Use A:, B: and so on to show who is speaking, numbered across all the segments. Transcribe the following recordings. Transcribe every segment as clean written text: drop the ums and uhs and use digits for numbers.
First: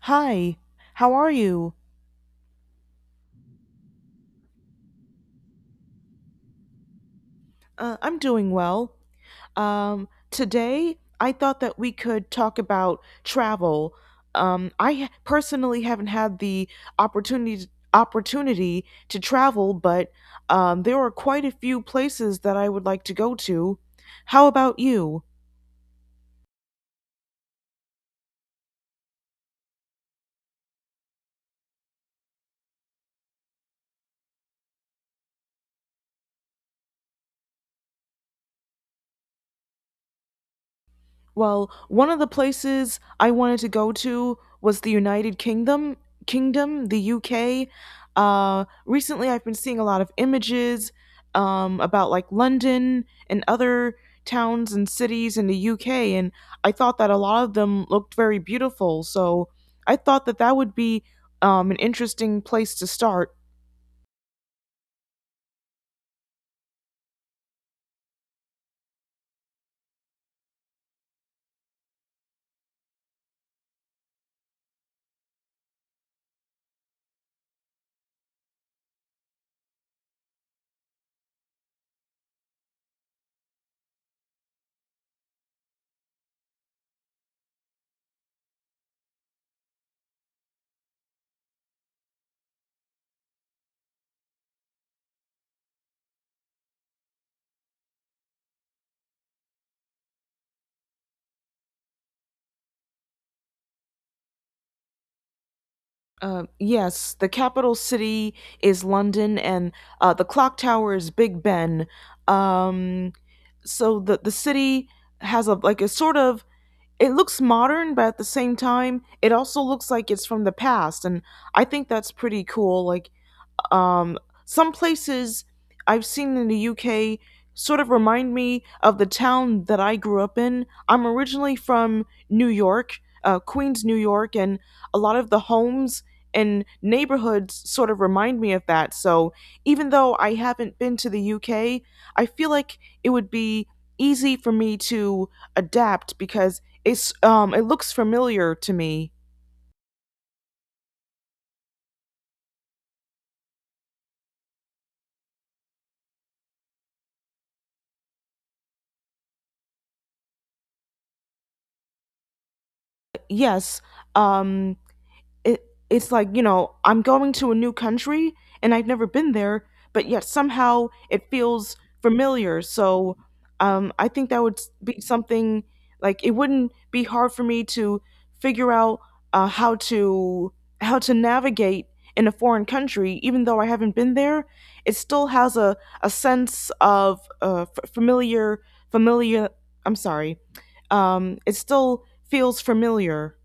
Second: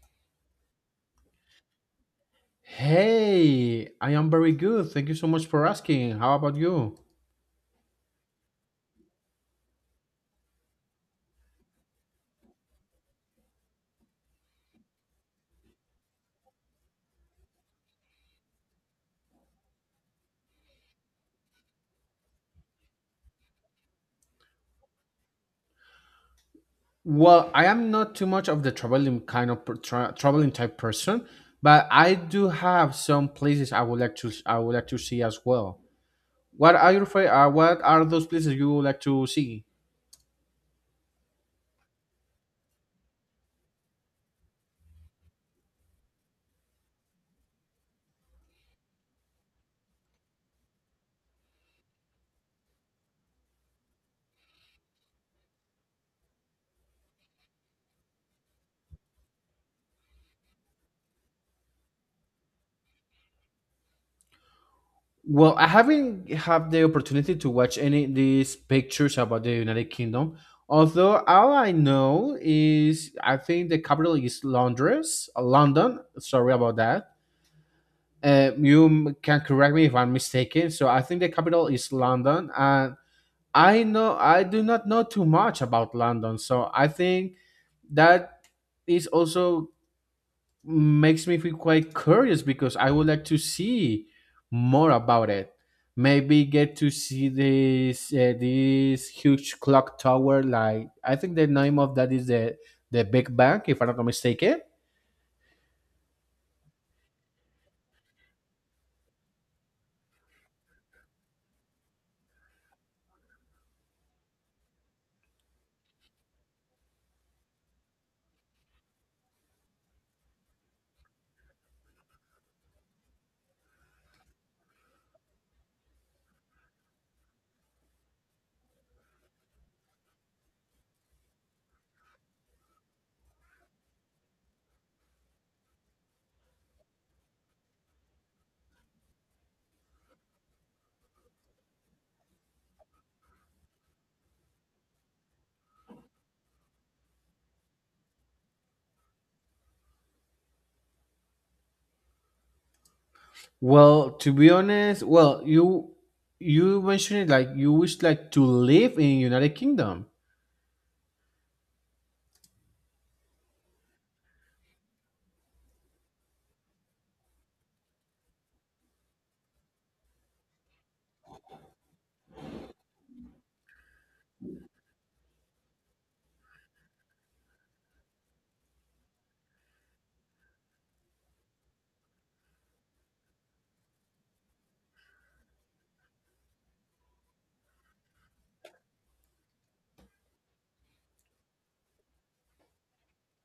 A: Hi, how are you?
B: Hey, I am very good. Thank you so much for asking. How about you?
A: I'm doing well. Today, I thought that we could talk about travel. Personally haven't had the opportunity opportunity to travel, but there are quite a few places that I would like to go to. How about you?
B: Well, I am not too much of the traveling kind of traveling type person, but I do have some places I would like to see as well. What are your What are those places you would like to see?
A: Well, one of the places I wanted to go to was the United Kingdom, the UK. Recently, I've been seeing a lot of images about like London and other towns and cities in the UK, and I thought that a lot of them looked very beautiful. So I thought that would be an interesting place to start.
B: Well, I haven't had the opportunity to watch any these pictures about the United Kingdom. Although all I know is I think the capital is Londres, London. Sorry about that. You can correct me if I'm mistaken. So I think the capital is London, and I know I do not know too much about London. So I think that is also makes me feel quite curious because I would like to see more about it. Maybe get to see this huge clock tower. Like I think the name of that is the Big Bang, if I'm not mistaken.
A: Yes, the capital city is London, and the clock tower is Big Ben. Um, so the city has, a like a sort of, it looks modern but at the same time it also looks like it's from the past, and I think that's pretty cool um, some places I've seen in the UK sort of remind me of the town that I grew up in. I'm originally from New York, Queens, New York, and a lot of the homes and neighborhoods sort of remind me of that. So even though I haven't been to the UK, I feel like it would be easy for me to adapt because it looks familiar to me.
B: Well, to be honest, well, you mentioned it like you wish like to live in United Kingdom.
A: Yes, um, it it's like, you know, I'm going to a new country and I've never been there, but yet somehow it feels familiar. So I think that would be something, like it wouldn't be hard for me to figure out uh, how to how to navigate in a foreign country. Even though I haven't been there, it still has a sense of f- familiar familiar I'm sorry it still feels familiar.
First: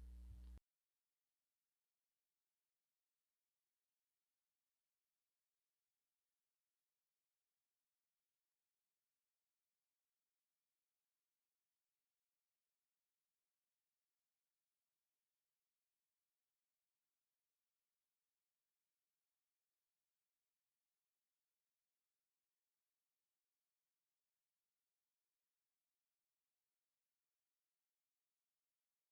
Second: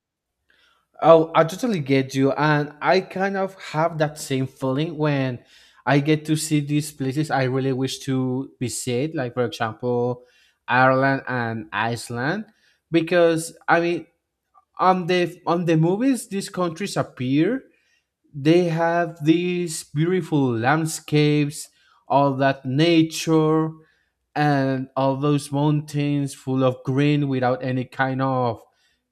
B: Oh, I totally get you, and I kind of have that same feeling when I get to see these places I really wish to visit, like for example, Ireland and Iceland, because I mean, on the movies, these countries appear, they have these beautiful landscapes, all that nature, and all those mountains full of green without any kind of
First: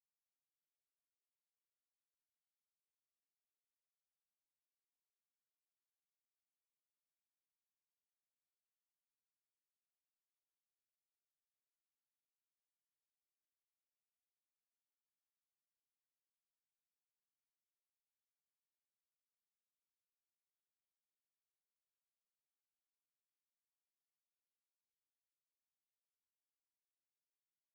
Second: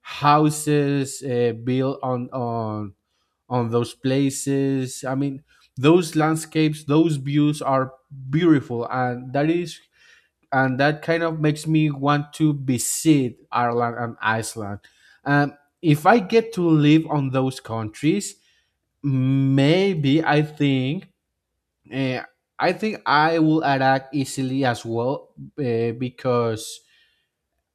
B: houses built on those places. I mean, those landscapes, those views are beautiful, and that is and that kind of makes me want to visit Ireland and Iceland. Um, if I get to live on those countries, maybe I think uh, I think I will adapt easily as well, because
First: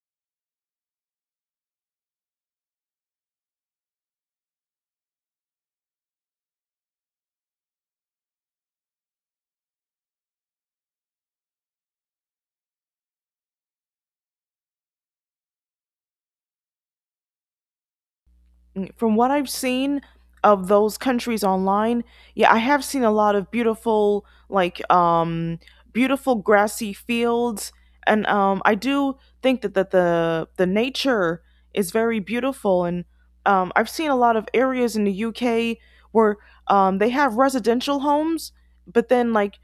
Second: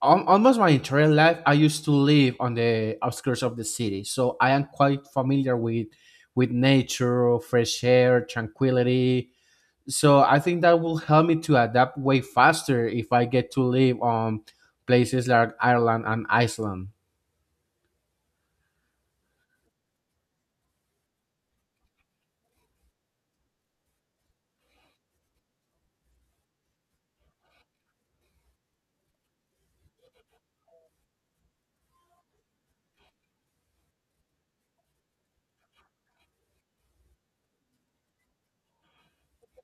B: almost my entire life I used to live on the outskirts of the city, so I am quite familiar with nature, fresh air, tranquility. So I think that will help me to adapt way faster if I get to live on places like Ireland and Iceland.
A: From what I've seen of those countries online, yeah, I have seen a lot of beautiful, like, beautiful grassy fields, and I do think that the nature is very beautiful, and I've seen a lot of areas in the UK where they have residential homes, but then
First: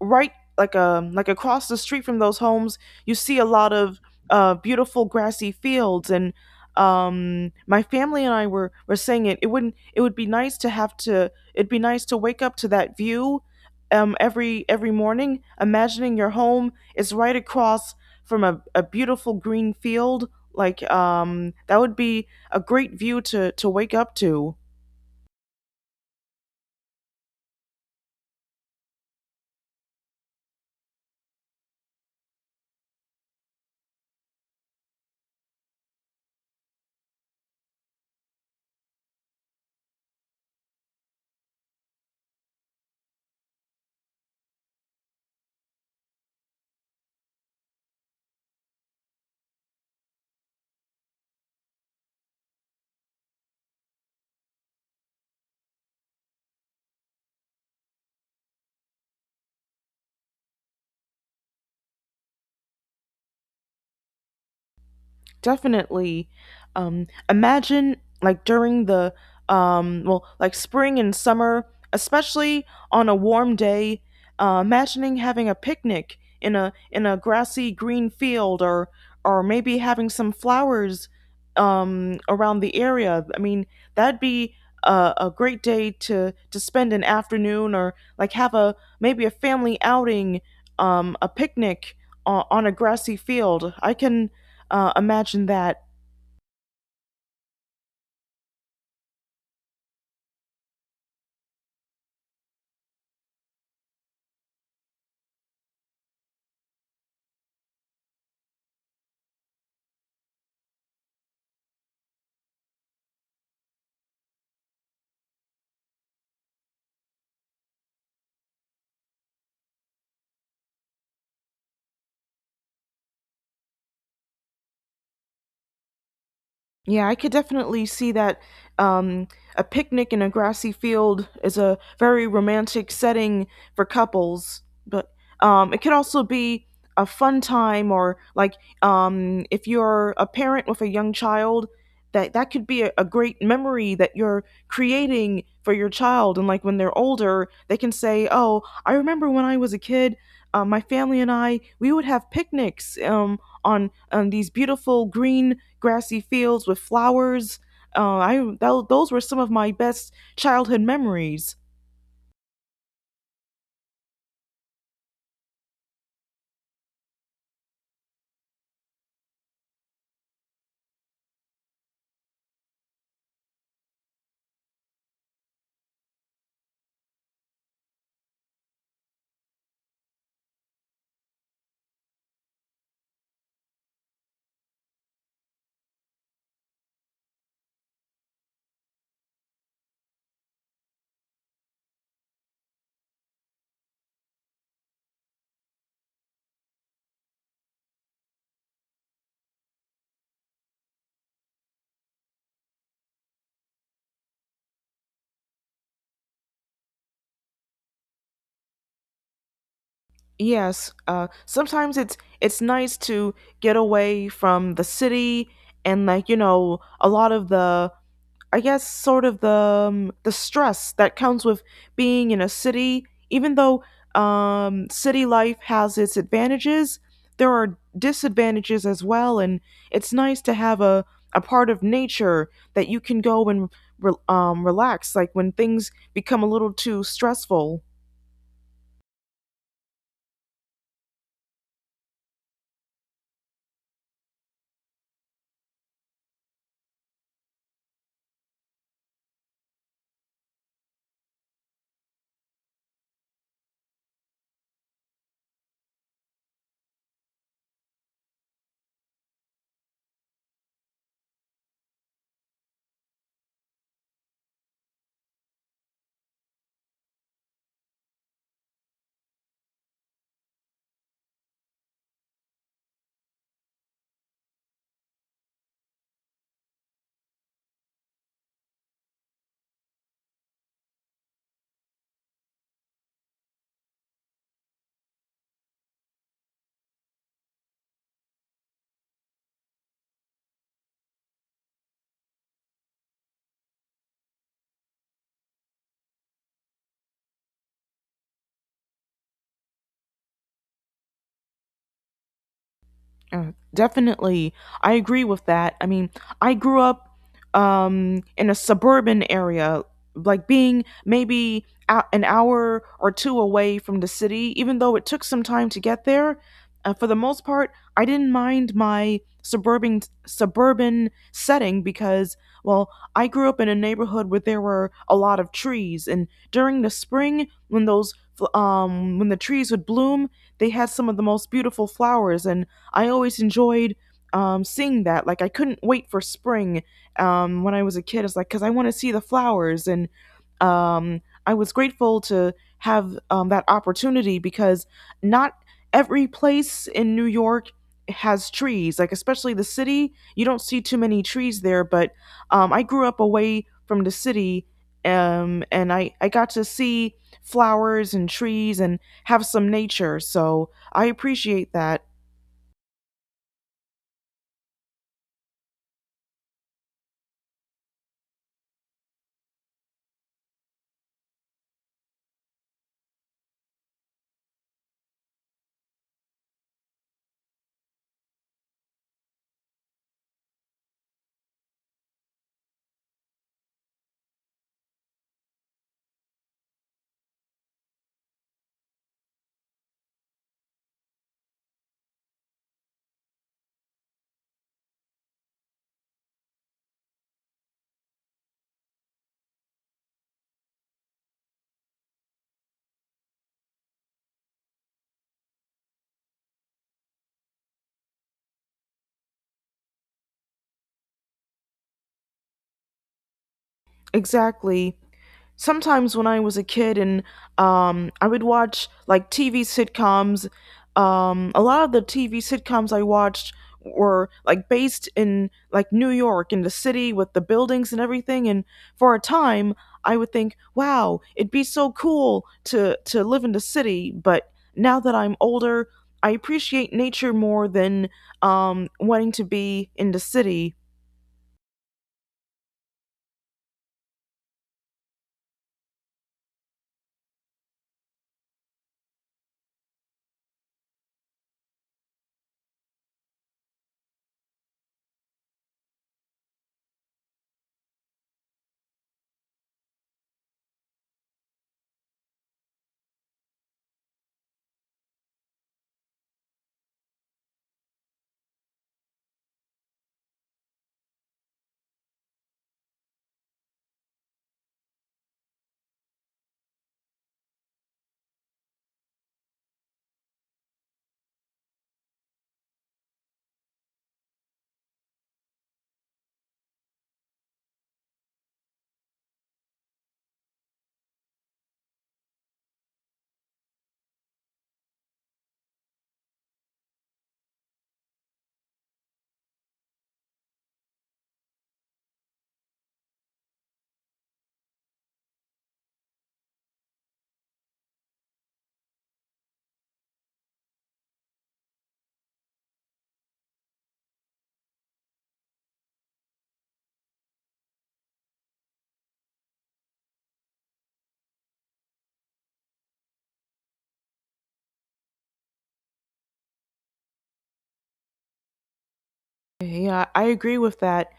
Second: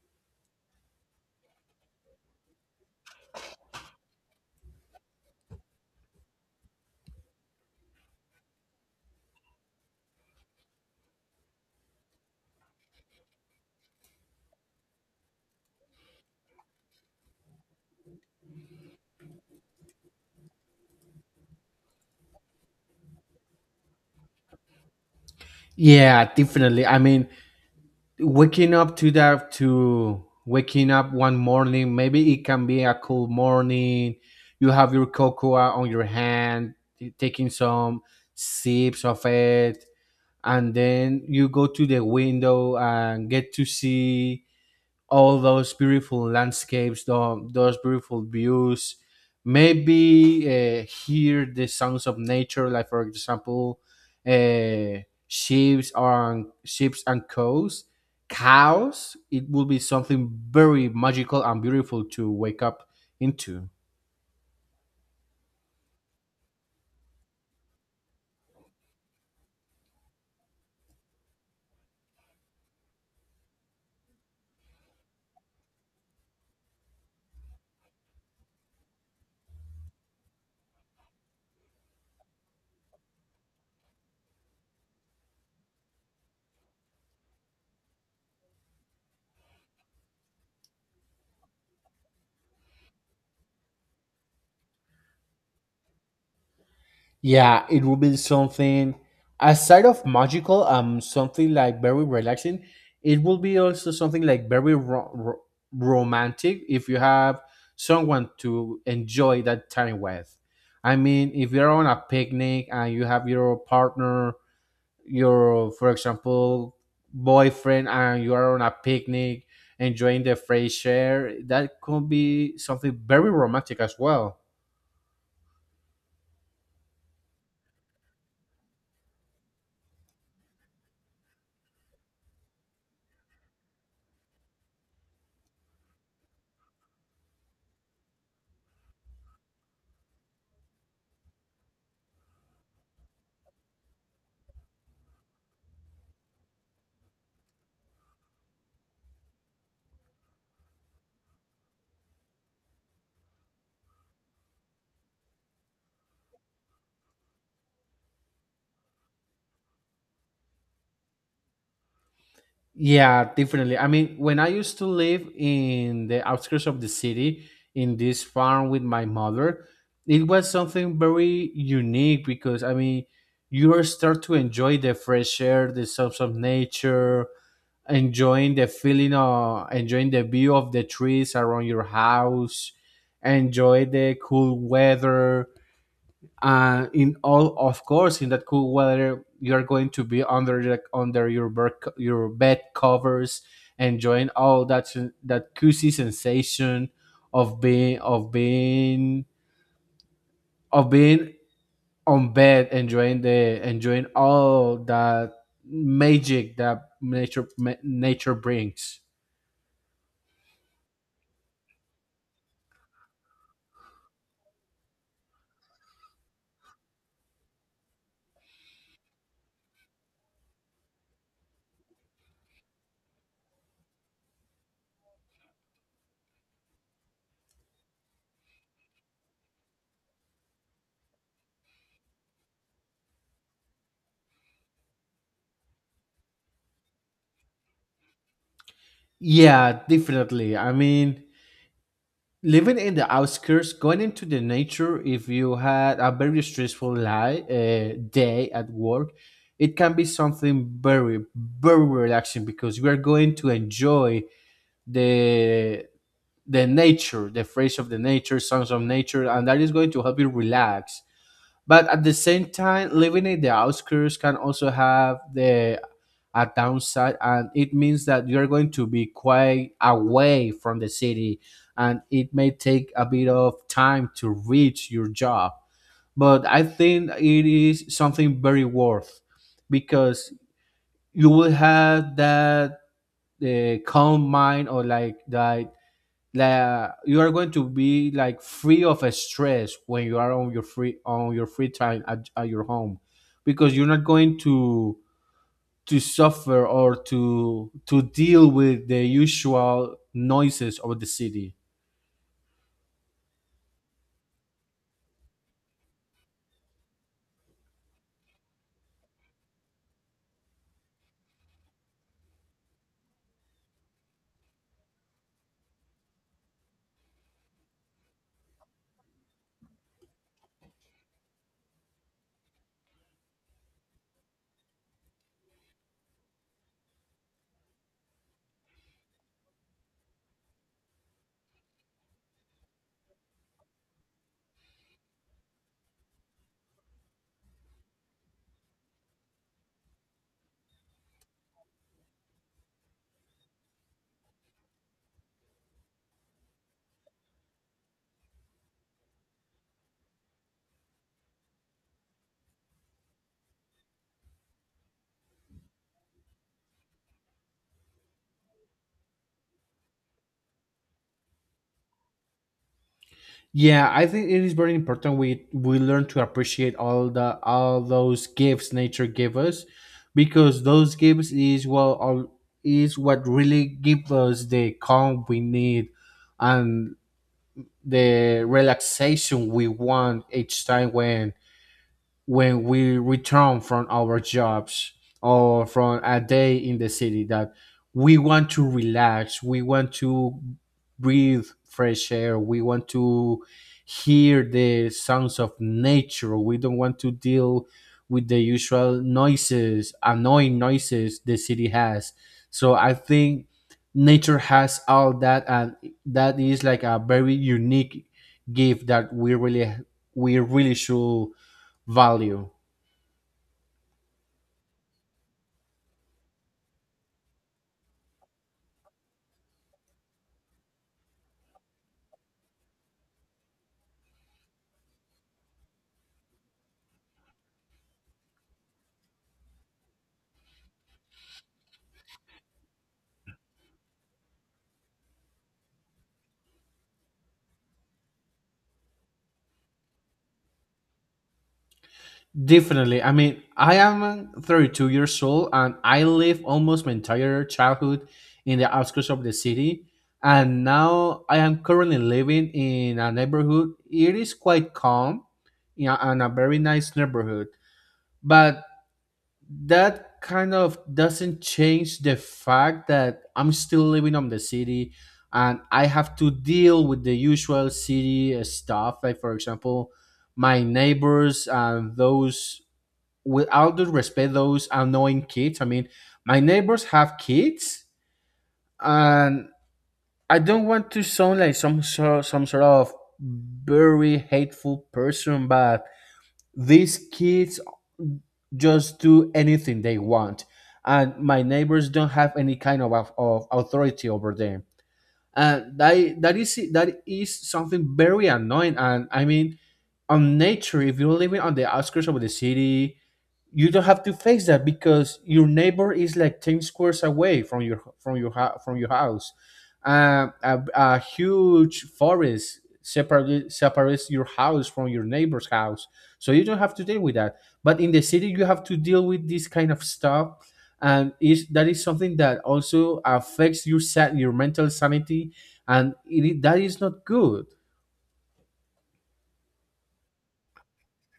A: right across the street from those homes, you see a lot of beautiful grassy fields. And my family and I were saying it it wouldn't it would be nice to have to it'd be nice to wake up to that view every morning, imagining your home is right across from a beautiful green field. Like that would be a great view to wake up to.
B: Yeah, definitely. I mean, waking up to that to waking up one morning, maybe it can be a cool morning, you have your cocoa on your hand taking some sips of it, and then you go to the window and get to see all those beautiful landscapes, those beautiful views. Maybe hear the sounds of nature, like for example, uh, ships on ships and cows, cows. It will be something very magical and beautiful to wake up into.
A: Definitely. Imagine like during the like spring and summer, especially on a warm day, imagining having a picnic in a grassy green field, or maybe having some flowers around the area. I mean, that'd be a great day to spend an afternoon, or like have a, maybe a family outing, a picnic on a grassy field. I can imagine that.
B: Yeah, it will be something aside of magical, something like very relaxing. It will be also something like very romantic if you have someone to enjoy that time with. I mean, if you're on a picnic and you have your partner, your, for example, boyfriend, and you are on a picnic enjoying the fresh air, that could be something very romantic as well.
A: Yeah, I could definitely see that. um, a picnic in a grassy field is a very romantic setting for couples, but it could also be a fun time, or like, if you're a parent with a young child, that could be a great memory that you're creating for your child. And like when they're older, they can say, "Oh, I remember when I was a kid, my family and I we would have picnics, on these beautiful green grassy fields with flowers. Those were some of my best childhood memories."
B: Yeah, definitely. I mean, when I used to live in the outskirts of the city in this farm with my mother, it was something very unique because I mean, you start to enjoy the fresh air, the sounds of nature, enjoying the feeling of enjoying the view of the trees around your house, enjoy the cool weather, in all of course in that cool weather you're going to be under under your your bed covers enjoying all that that cozy sensation of being of being of being on bed enjoying the enjoying all that magic that nature brings.
A: Yes, sometimes it's nice to get away from the city, and, like, you know, a lot of the, I guess, sort of the, the stress that comes with being in a city. Even though, city life has its advantages, there are disadvantages as well, and it's nice to have a part of nature that you can go and relax, like when things become a little too stressful.
B: Yeah, definitely. I mean, living in the outskirts, going into the nature, if you had a very stressful life, day at work, it can be something very, very relaxing because you are going to enjoy the nature, the phrase of the nature, songs of nature, and that is going to help you relax. But at the same time, living in the outskirts can also have the a downside, and it means that you're going to be quite away from the city and it may take a bit of time to reach your job. But I think it is something very worth because you will have that calm mind, or like that, like you are going to be like free of stress when you are on your free time at your home, because you're not going to suffer or to deal with the usual noises of the city.
A: Definitely. I agree with that. I mean, I grew up in a suburban area, like being maybe an hour or two away from the city, even though it took some time to get there. For the most part, I didn't mind my suburban setting because, well, I grew up in a neighborhood where there were a lot of trees, and during the spring, when when the trees would bloom, they had some of the most beautiful flowers, and I always enjoyed, seeing that. Like, I couldn't wait for spring, when I was a kid. It's like because I want to see the flowers, and I was grateful to have that opportunity because not every place in New York has trees. Like, especially the city, you don't see too many trees there. But I grew up away from the city, and I got to see flowers and trees and have some nature. So I appreciate that.
B: Yeah, I think it is very important we learn to appreciate all those gifts nature gave us, because those gifts is well all is what really give us the calm we need, and the relaxation we want each time when we return from our jobs or from a day in the city, that we want to relax, we want to breathe fresh air, we want to hear the sounds of nature, we don't want to deal with the usual noises, annoying noises the city has. So I think nature has all that, and that is like a very unique gift that we really should value.
A: Exactly. Sometimes when I was a kid and I would watch like TV sitcoms, a lot of the TV sitcoms I watched were like based in like New York in the city with the buildings and everything. And for a time, I would think, wow, it'd be so cool to live in the city. But now that I'm older, I appreciate nature more than wanting to be in the city.
B: Definitely, I mean, I am 32 years old, and I live almost my entire childhood in the outskirts of the city, and now I am currently living in a neighborhood, it is quite calm, yeah, and a very nice neighborhood. But that kind of doesn't change the fact that I'm still living on the city, and I have to deal with the usual city stuff. Like, for example, my neighbors and those, with all due respect, those annoying kids. I mean, my neighbors have kids, and I don't want to sound like some sort of very hateful person, but these kids just do anything they want. And my neighbors don't have any kind of authority over them. And that is something very annoying. And I mean, on nature, if you're living on the outskirts of the city, you don't have to face that because your neighbor is like 10 squares away from your from your from your house. A huge forest separates your house from your neighbor's house, so you don't have to deal with that. But in the city, you have to deal with this kind of stuff, and is that is something that also affects your your mental sanity, and that is not good.
A: Yeah, I agree with that.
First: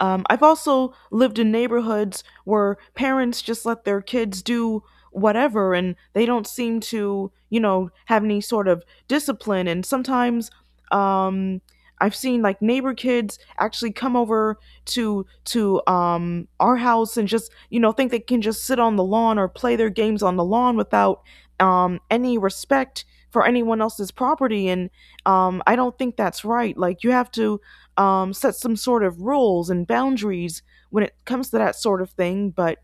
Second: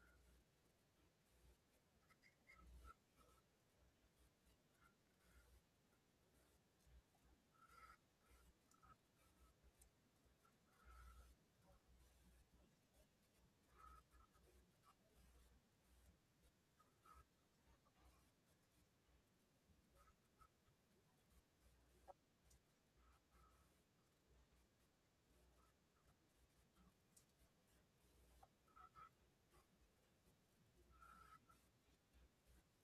A: I've also lived in neighborhoods where parents just let their kids do whatever, and they don't seem to, you know, have any sort of discipline. And sometimes um, I've seen like neighbor kids actually come over to our house and just, you know, think they can just sit on the lawn or play their games on the lawn without, any respect for anyone else's property. And I don't think that's right. Like, you have to, set some sort of rules and boundaries when it comes to that sort of thing. But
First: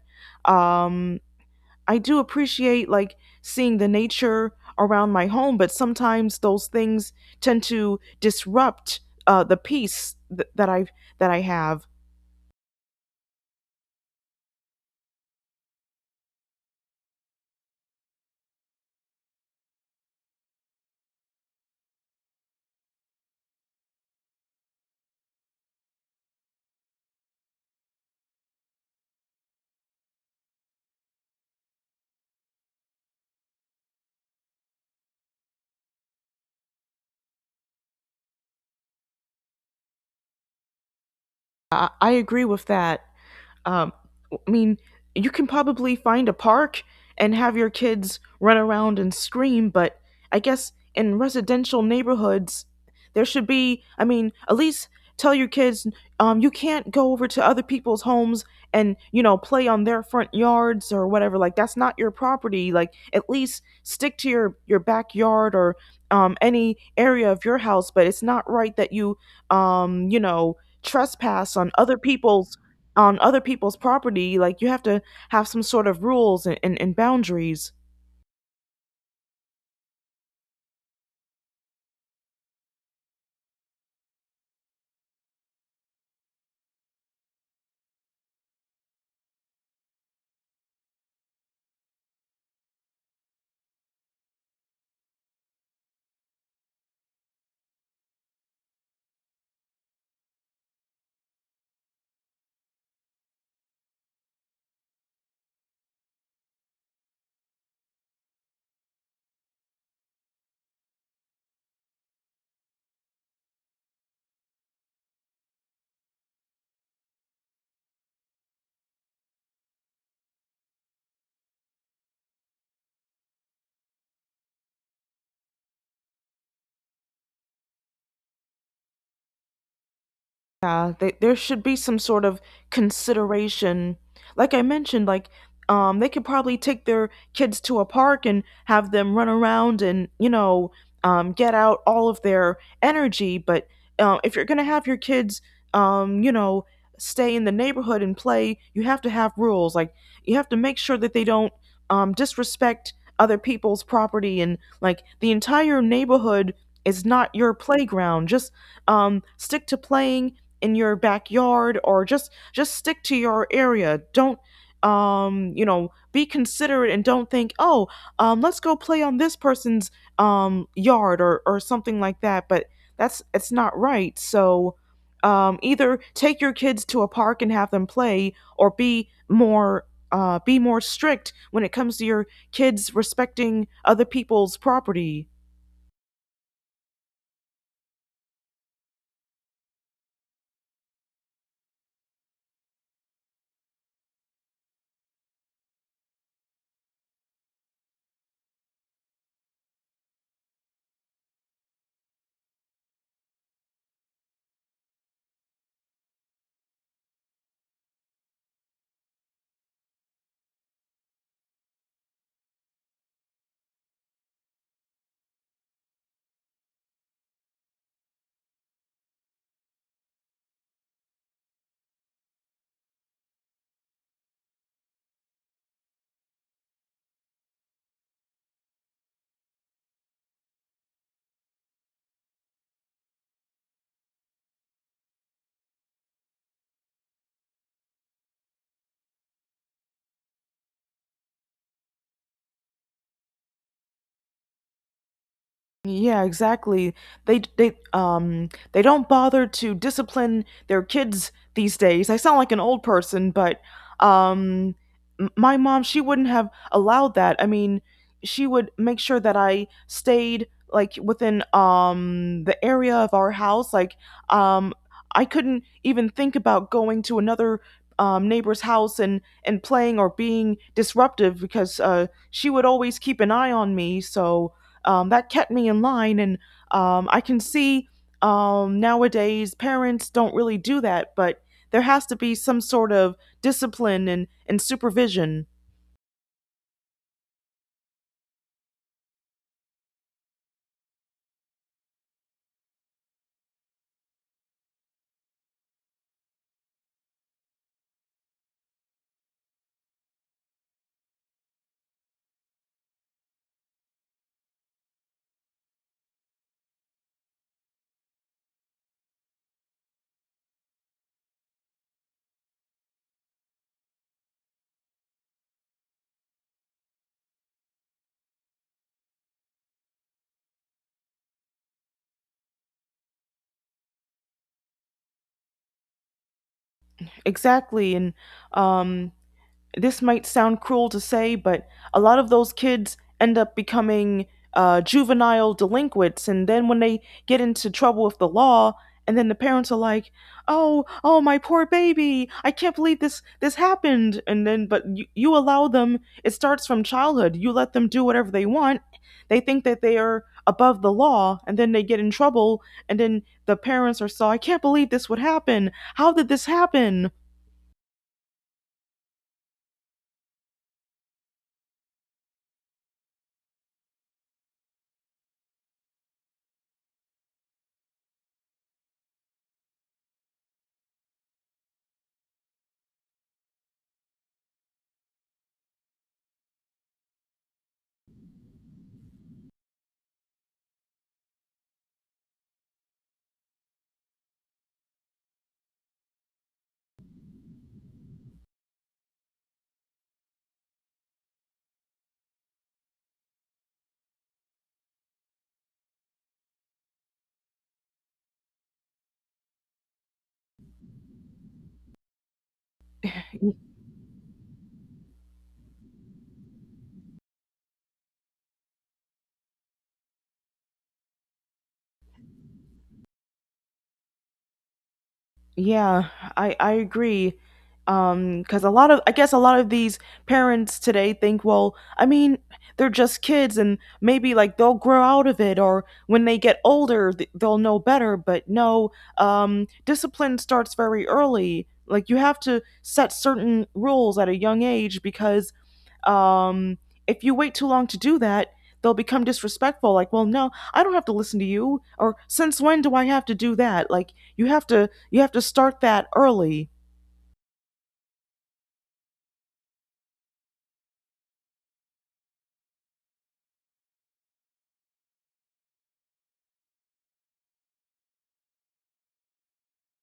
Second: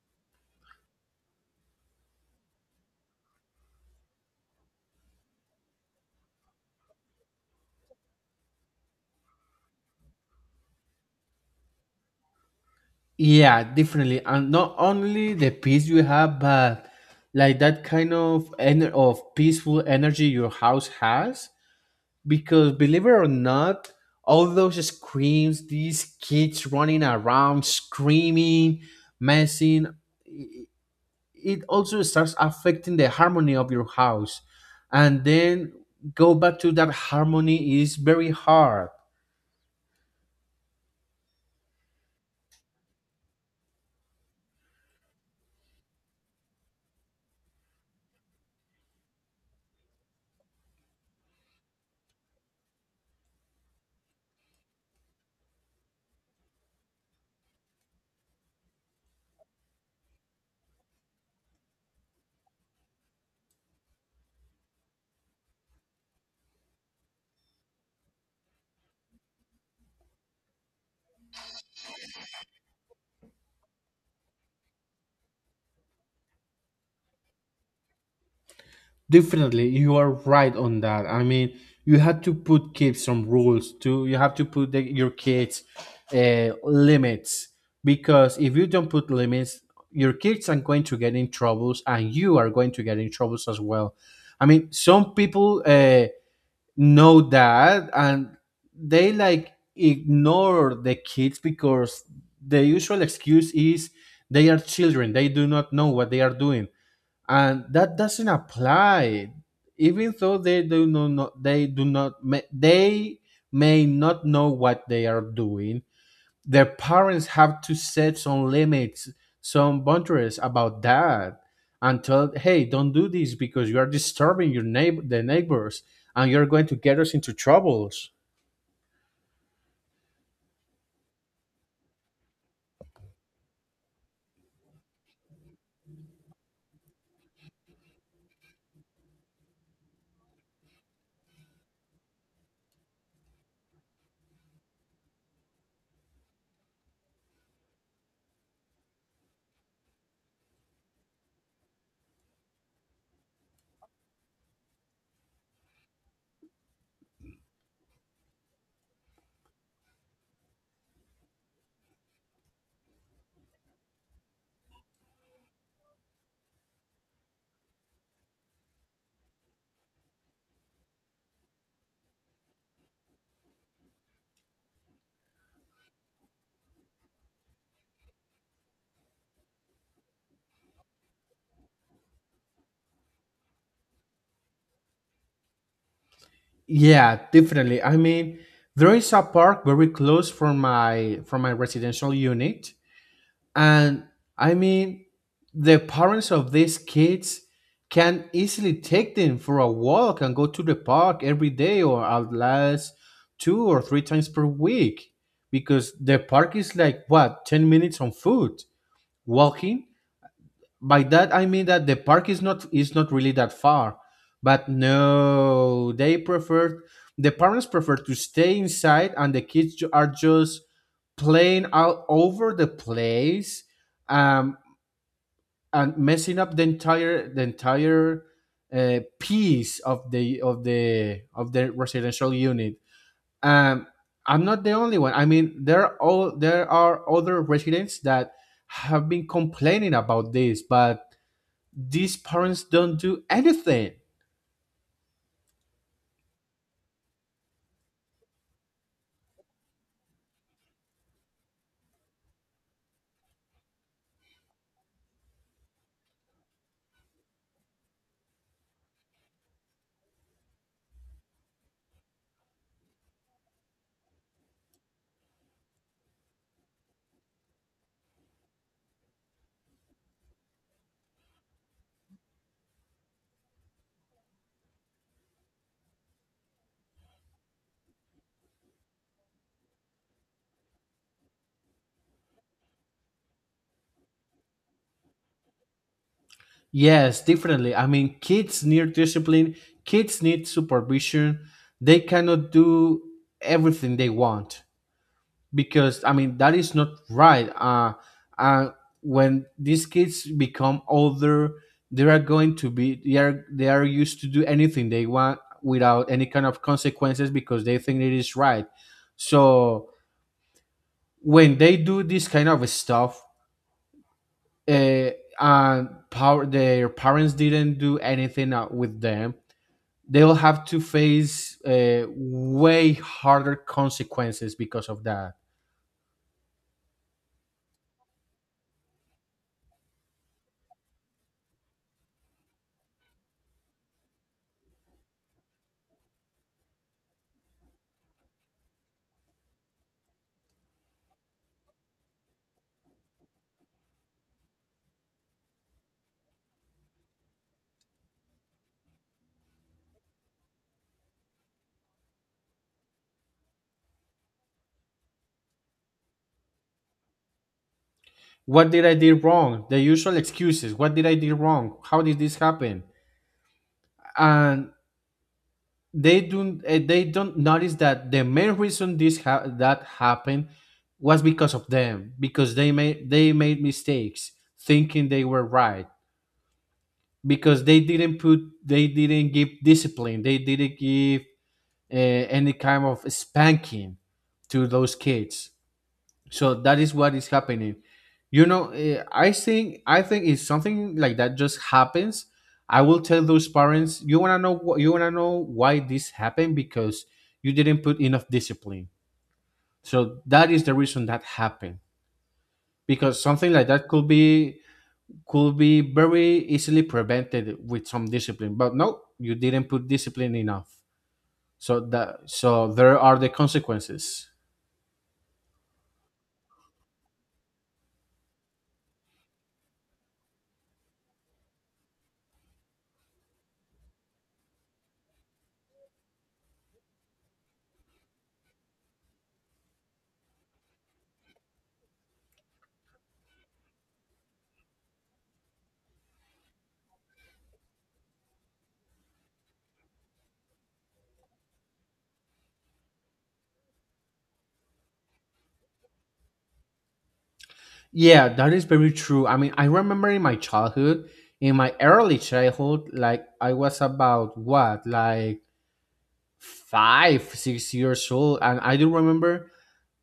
A: um, I do appreciate like seeing the nature around my home, but sometimes those things tend to disrupt the peace that I have.
B: Yeah, definitely. And not only the peace you have, but like that kind of of peaceful energy your house has. Because believe it or not, all those screams, these kids running around, screaming, messing, it also starts affecting the harmony of your house. And then go back to that harmony is very hard.
A: I agree with that. Um, I mean, you can probably find a park and have your kids run around and scream, but I guess in residential neighborhoods, there should be, I mean, at least tell your kids, you can't go over to other people's homes and, you know, play on their front yards or whatever. Like, that's not your property. Like, at least stick to your backyard or any area of your house, but it's not right that you, you know, trespass on other people's property. Like, you have to have some sort of rules and boundaries.
B: Definitely, you are right on that. I mean, you have to put kids some rules too. You have to put your kids limits, because if you don't put limits, your kids are going to get in troubles and you are going to get in troubles as well. I mean, some people know that, and they like ignore the kids because the usual excuse is they are children, they do not know what they are doing, and that doesn't apply. Even though they do not know, they may not know what they are doing, their parents have to set some limits, some boundaries about that, and tell, hey, don't do this because you are disturbing your neighbor the neighbors, and you're going to get us into troubles.
A: Yeah, there should be some sort of consideration. Like I mentioned, like, they could probably take their kids to a park and have them run around and, you know, get out all of their energy. But if you're gonna have your kids, you know, stay in the neighborhood and play, you have to have rules. Like, you have to make sure that they don't, disrespect other people's property. And like, the entire neighborhood is not your playground. Just stick to playing in your backyard, or just stick to your area. Don't, you know, be considerate, and don't think, "Oh, let's go play on this person's yard" or something like that. But that's it's not right. So, either take your kids to a park and have them play, or be more, be more strict when it comes to your kids respecting other people's property.
B: Yeah, definitely. I mean, there is a park very close from my residential unit. And I mean, the parents of these kids can easily take them for a walk and go to the park every day, or at least two or three times per week, because the park is like what, 10 minutes on foot walking. By that I mean that the park is not really that far, but no, they prefer, the parents prefer to stay inside, and the kids are just playing out over the place, um, and messing up the entire piece of the of the of the residential unit. Um, I'm not the only one. I mean, there are all there are other residents that have been complaining about this, but these parents don't do anything.
A: Yeah, exactly. They they don't bother to discipline their kids these days. I sound like an old person, but um my mom, she wouldn't have allowed that. I mean, she would make sure that I stayed like within the area of our house. Like, um I couldn't even think about going to another neighbor's house and playing or being disruptive, because she would always keep an eye on me. So that kept me in line. And I can see nowadays parents don't really do that, but there has to be some sort of discipline and supervision.
B: Yes, definitely. I mean, kids need discipline, kids need supervision. They cannot do everything they want because, I mean, that is not right. Uh, when these kids become older, they are going to be they are used to do anything they want without any kind of consequences because they think it is right. So when they do this kind of stuff, uh, and power their parents didn't do anything with them, they'll have to face way harder consequences because of that.
A: Exactly. And um, this might sound cruel to say, but a lot of those kids end up becoming, juvenile delinquents. And then when they get into trouble with the law, and then the parents are like, "Oh, oh, my poor baby! I can't believe this happened." And then, but you allow them. It starts from childhood. You let them do whatever they want. They think that they are above the law, and then they get in trouble. And then the parents are so, "I can't believe this would happen. How did this happen?"
B: What did I do wrong? The usual excuses. What did I do wrong? How did this happen? And they don't they don't notice that the main reason that happened was because of them, because they made mistakes thinking they were right, because they didn't give discipline, they didn't give any kind of spanking to those kids. So that is what is happening. I think if something like that just happens, I will tell those parents, you want to know why this happened. Because you didn't put enough discipline, so that is the reason that happened. Because something like that could be very easily prevented with some discipline, but no, you didn't put discipline enough. So that so there are the consequences.
A: Yeah, I agree. Because a lot of, I guess, a lot of these parents today think, well, I mean, they're just kids, and maybe like they'll grow out of it, or when they get older, they'll know better. But no, discipline starts very early. Like, you have to set certain rules at a young age, because um, if you wait too long to do that, they'll become disrespectful. Like, "Well, no, I don't have to listen to you." Or, "Since when do I have to do that?" Like, you have to start that early.
B: Yeah, that is very true. I mean, I remember in my childhood, in my early childhood, like I was about, what, like 5, 6 years old, and I do remember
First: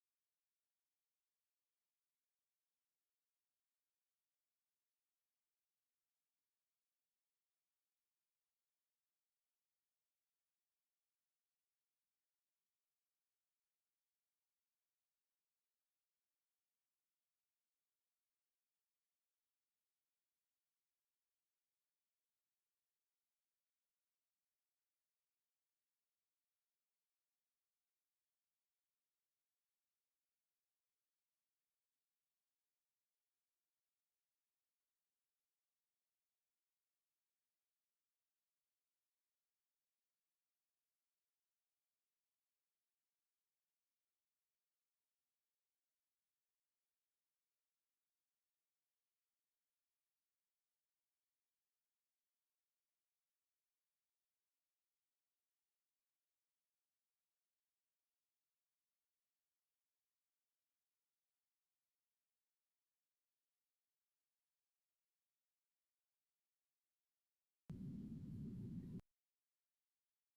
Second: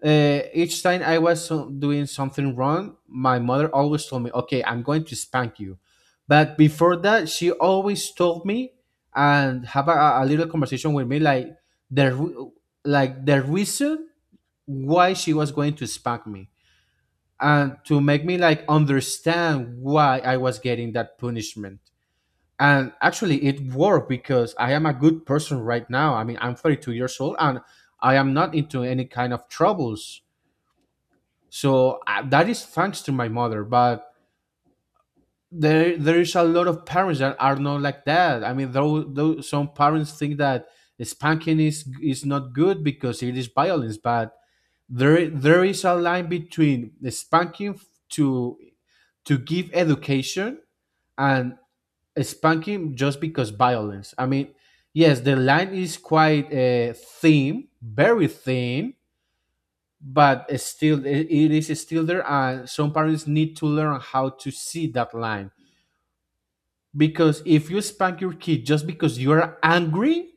B: each time I was doing something wrong, my mother always told me, "Okay, I'm going to spank you." But before that, she always told me and have a little conversation with me, the re- like the reason why she was going to spank me, and to make me like understand why I was getting that punishment. And actually, it worked because I am a good person right now. I mean, I'm 32 years old and I am not into any kind of troubles, so that is thanks to my mother. But there is a lot of parents that are not like that. I mean, though some parents think that spanking is not good because it is violence, but there is a line between spanking to to give education and spanking just because violence. I mean, yes, the line is quite thin, very thin, but it is still there, and some parents need to learn how to see that line. Because if you spank your kid just because you're angry,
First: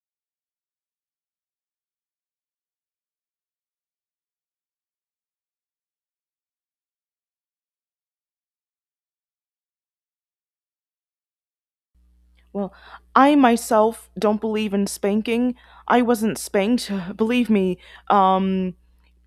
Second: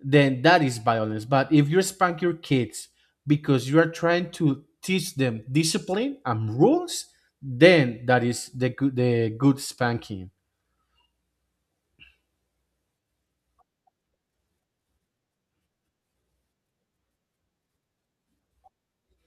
B: then that is violence. But if you spank your kids because you are trying to teach them discipline and rules, then that is the good spanking.
A: Well, I myself don't believe in spanking. I wasn't spanked, believe me. Um,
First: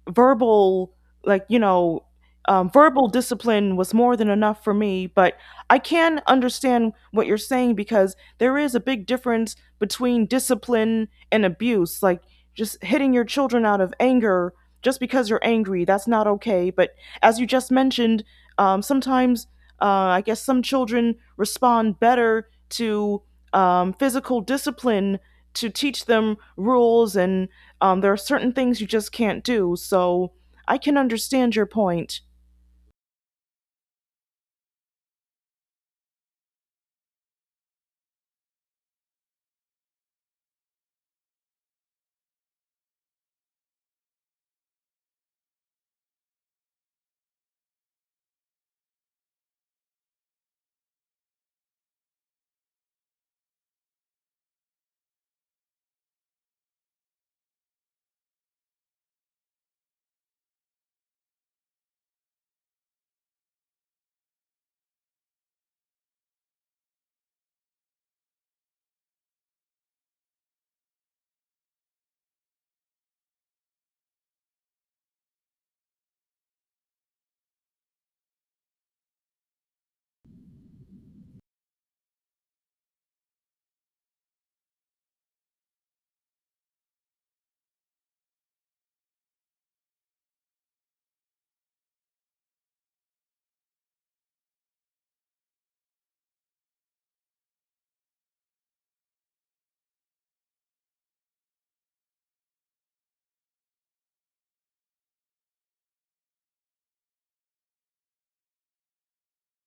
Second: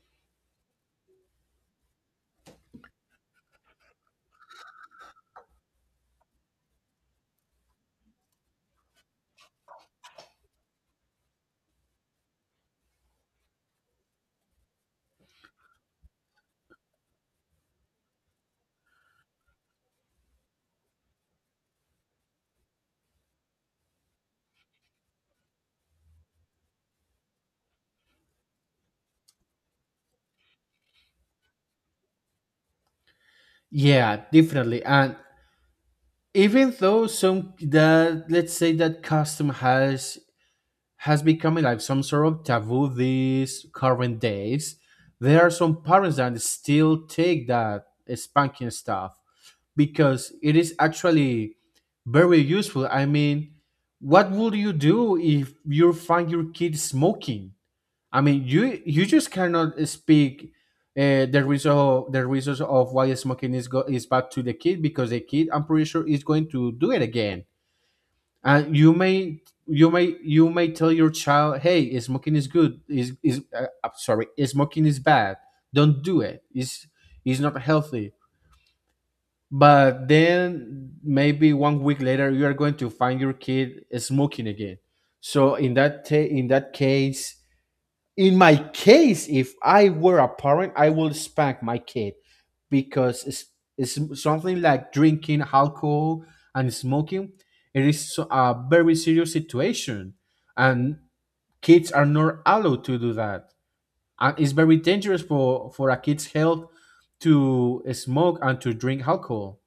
A: Verbal, like, you know, verbal discipline was more than enough for me, but I can understand what you're saying, because there is a big difference between discipline and abuse. Like, just hitting your children out of anger, just because you're angry, that's not okay. But as you just mentioned, sometimes, I guess some children respond better to, physical discipline to teach them rules, and there are certain things you just can't do. So I can understand your point.
B: Yeah, definitely. And even though some that let's say that custom has become like some sort of taboo these current days. There are some parents that still take that spanking stuff because it is actually very useful. I mean, what would you do if you find your kid smoking? I mean, you just cannot speak uh, the reason the reasons of why smoking is bad to the kid, because the kid, I'm pretty sure, is going to do it again. And you may tell your child, "Hey, smoking is good, is I'm sorry, smoking is bad, don't do it. It's not healthy." But then maybe one week later you are going to find your kid smoking again. So in that case, in my case, if I were a parent, I would spank my kid, because it's something like drinking alcohol and smoking. It is a very serious situation, and kids are not allowed to do that. And it's very dangerous for a kid's health to smoke and to drink alcohol.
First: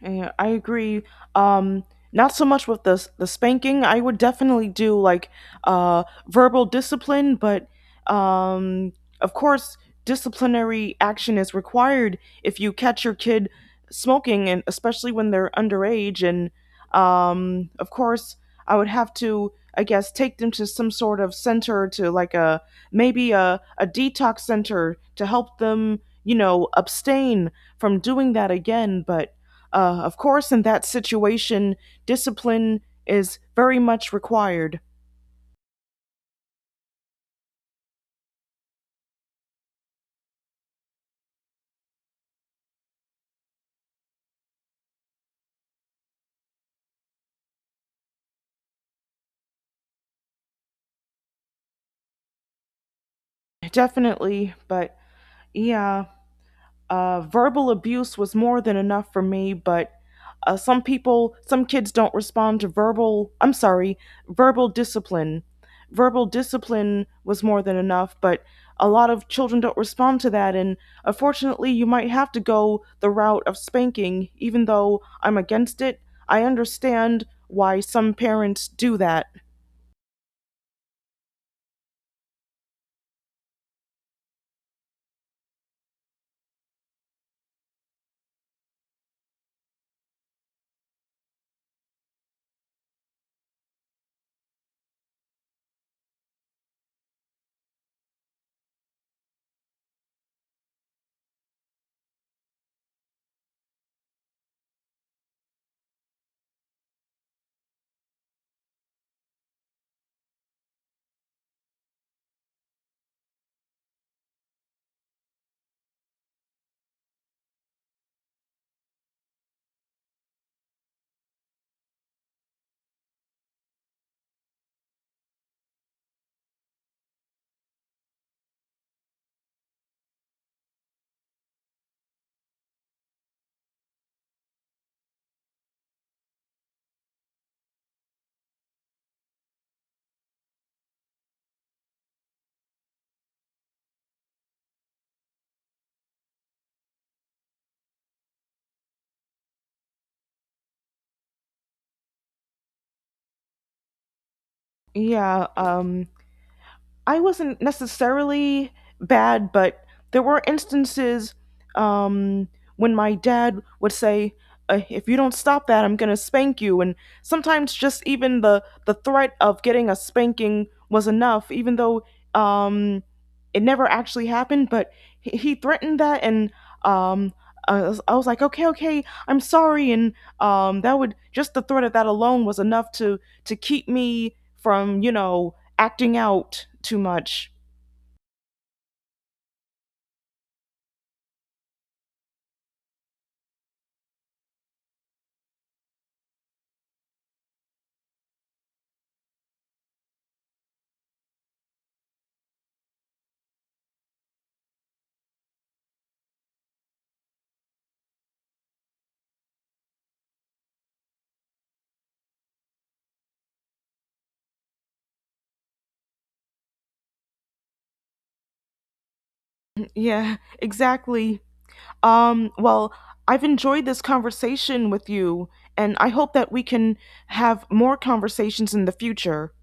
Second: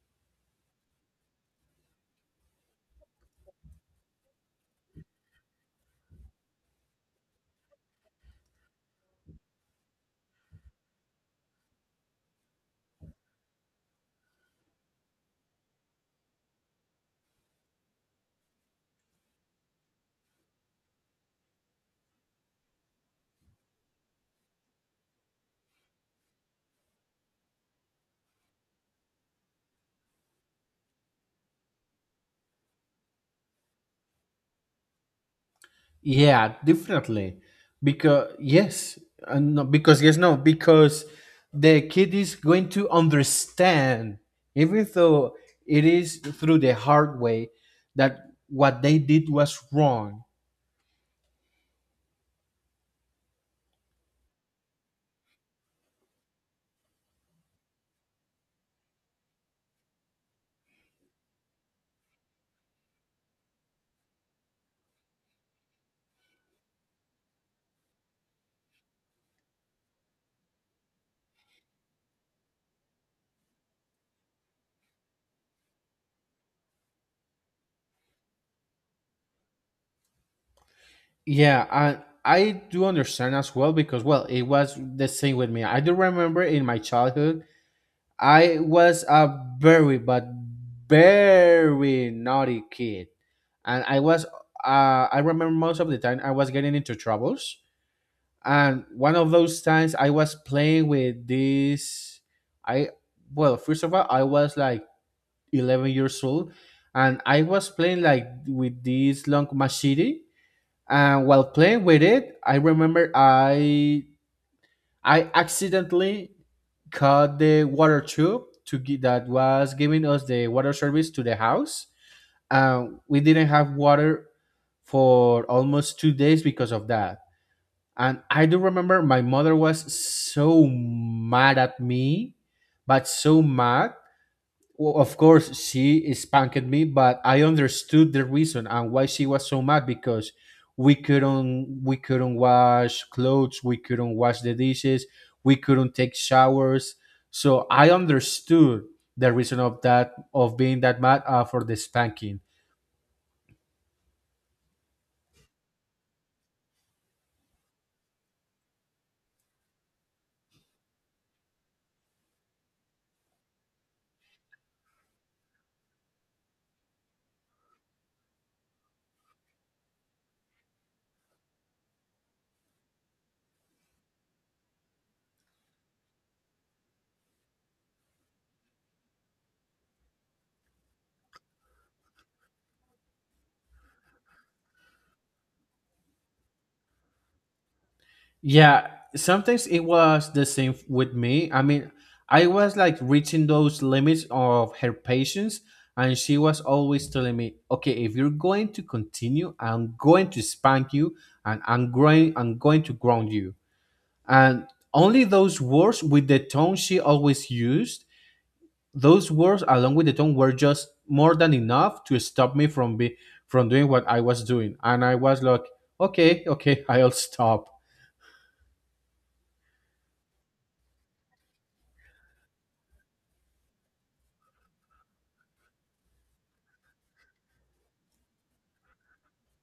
A: Yeah, I agree. Um, Not so much with the the spanking. I would definitely do like, verbal discipline, but um, of course, disciplinary action is required if you catch your kid smoking, and especially when they're underage. And of course, I would have to, I guess, take them to some sort of center, to like a maybe a detox center to help them, you know, abstain from doing that again. But of course, in that situation, discipline is very much required.
B: Yeah, definitely. Because yes, no, because yes, no, because the kid is going to understand, even though it is through the hard way, that what they did was wrong.
A: Definitely, but yeah. Verbal abuse was more than enough for me, but some people, some kids don't respond to verbal, I'm sorry, verbal discipline. Verbal discipline was more than enough, but a lot of children don't respond to that. And unfortunately, you might have to go the route of spanking, even though I'm against it. I understand why some parents do that.
B: Yeah, and I do understand as well, because, well, it was the same with me. I do remember in my childhood, I was a very but very naughty kid, and I remember most of the time I was getting into troubles. And one of those times I was playing with this I well, first of all, I was like 11 years old, and I was playing like with this long machete. And while playing with it, I remember I accidentally cut the water tube that was giving us the water service to the house. We didn't have water for almost 2 days because of that. And I do remember my mother was so mad at me, but so mad. Well, of course, she spanked me, but I understood the reason and why she was so mad, because we couldn't wash clothes, we couldn't wash the dishes, we couldn't take showers. So I understood the reason of that, of being that mad for the spanking.
A: Yeah, I wasn't necessarily bad, but there were instances, um, when my dad would say, "If you don't stop that, I'm gonna spank you." And sometimes just even the threat of getting a spanking was enough, even though, um, it never actually happened. But he threatened that, and um, I was like, "Okay, okay, I'm sorry." And that would, just the threat of that alone was enough to keep me from, you know, acting out too much.
B: Yeah, sometimes it was the same with me. I mean, I was like reaching those limits of her patience, and she was always telling me, "Okay, if you're going to continue, I'm going to spank you, and I'm going to ground you." And only those words with the tone she always used, those words along with the tone were just more than enough to stop me from be from doing what I was doing. And I was like, "Okay, okay, I'll stop."
A: Yeah, exactly. Well, I've enjoyed this conversation with you, and I hope that we can have more conversations in the future.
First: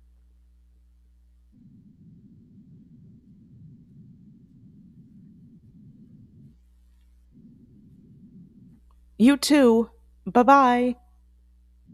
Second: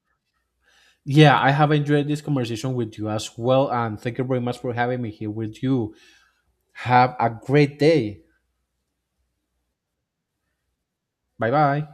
B: Yeah, I have enjoyed this conversation with you as well. And thank you very much for having me here with you. Have a great day.
A: You too. Bye bye.
B: Bye bye.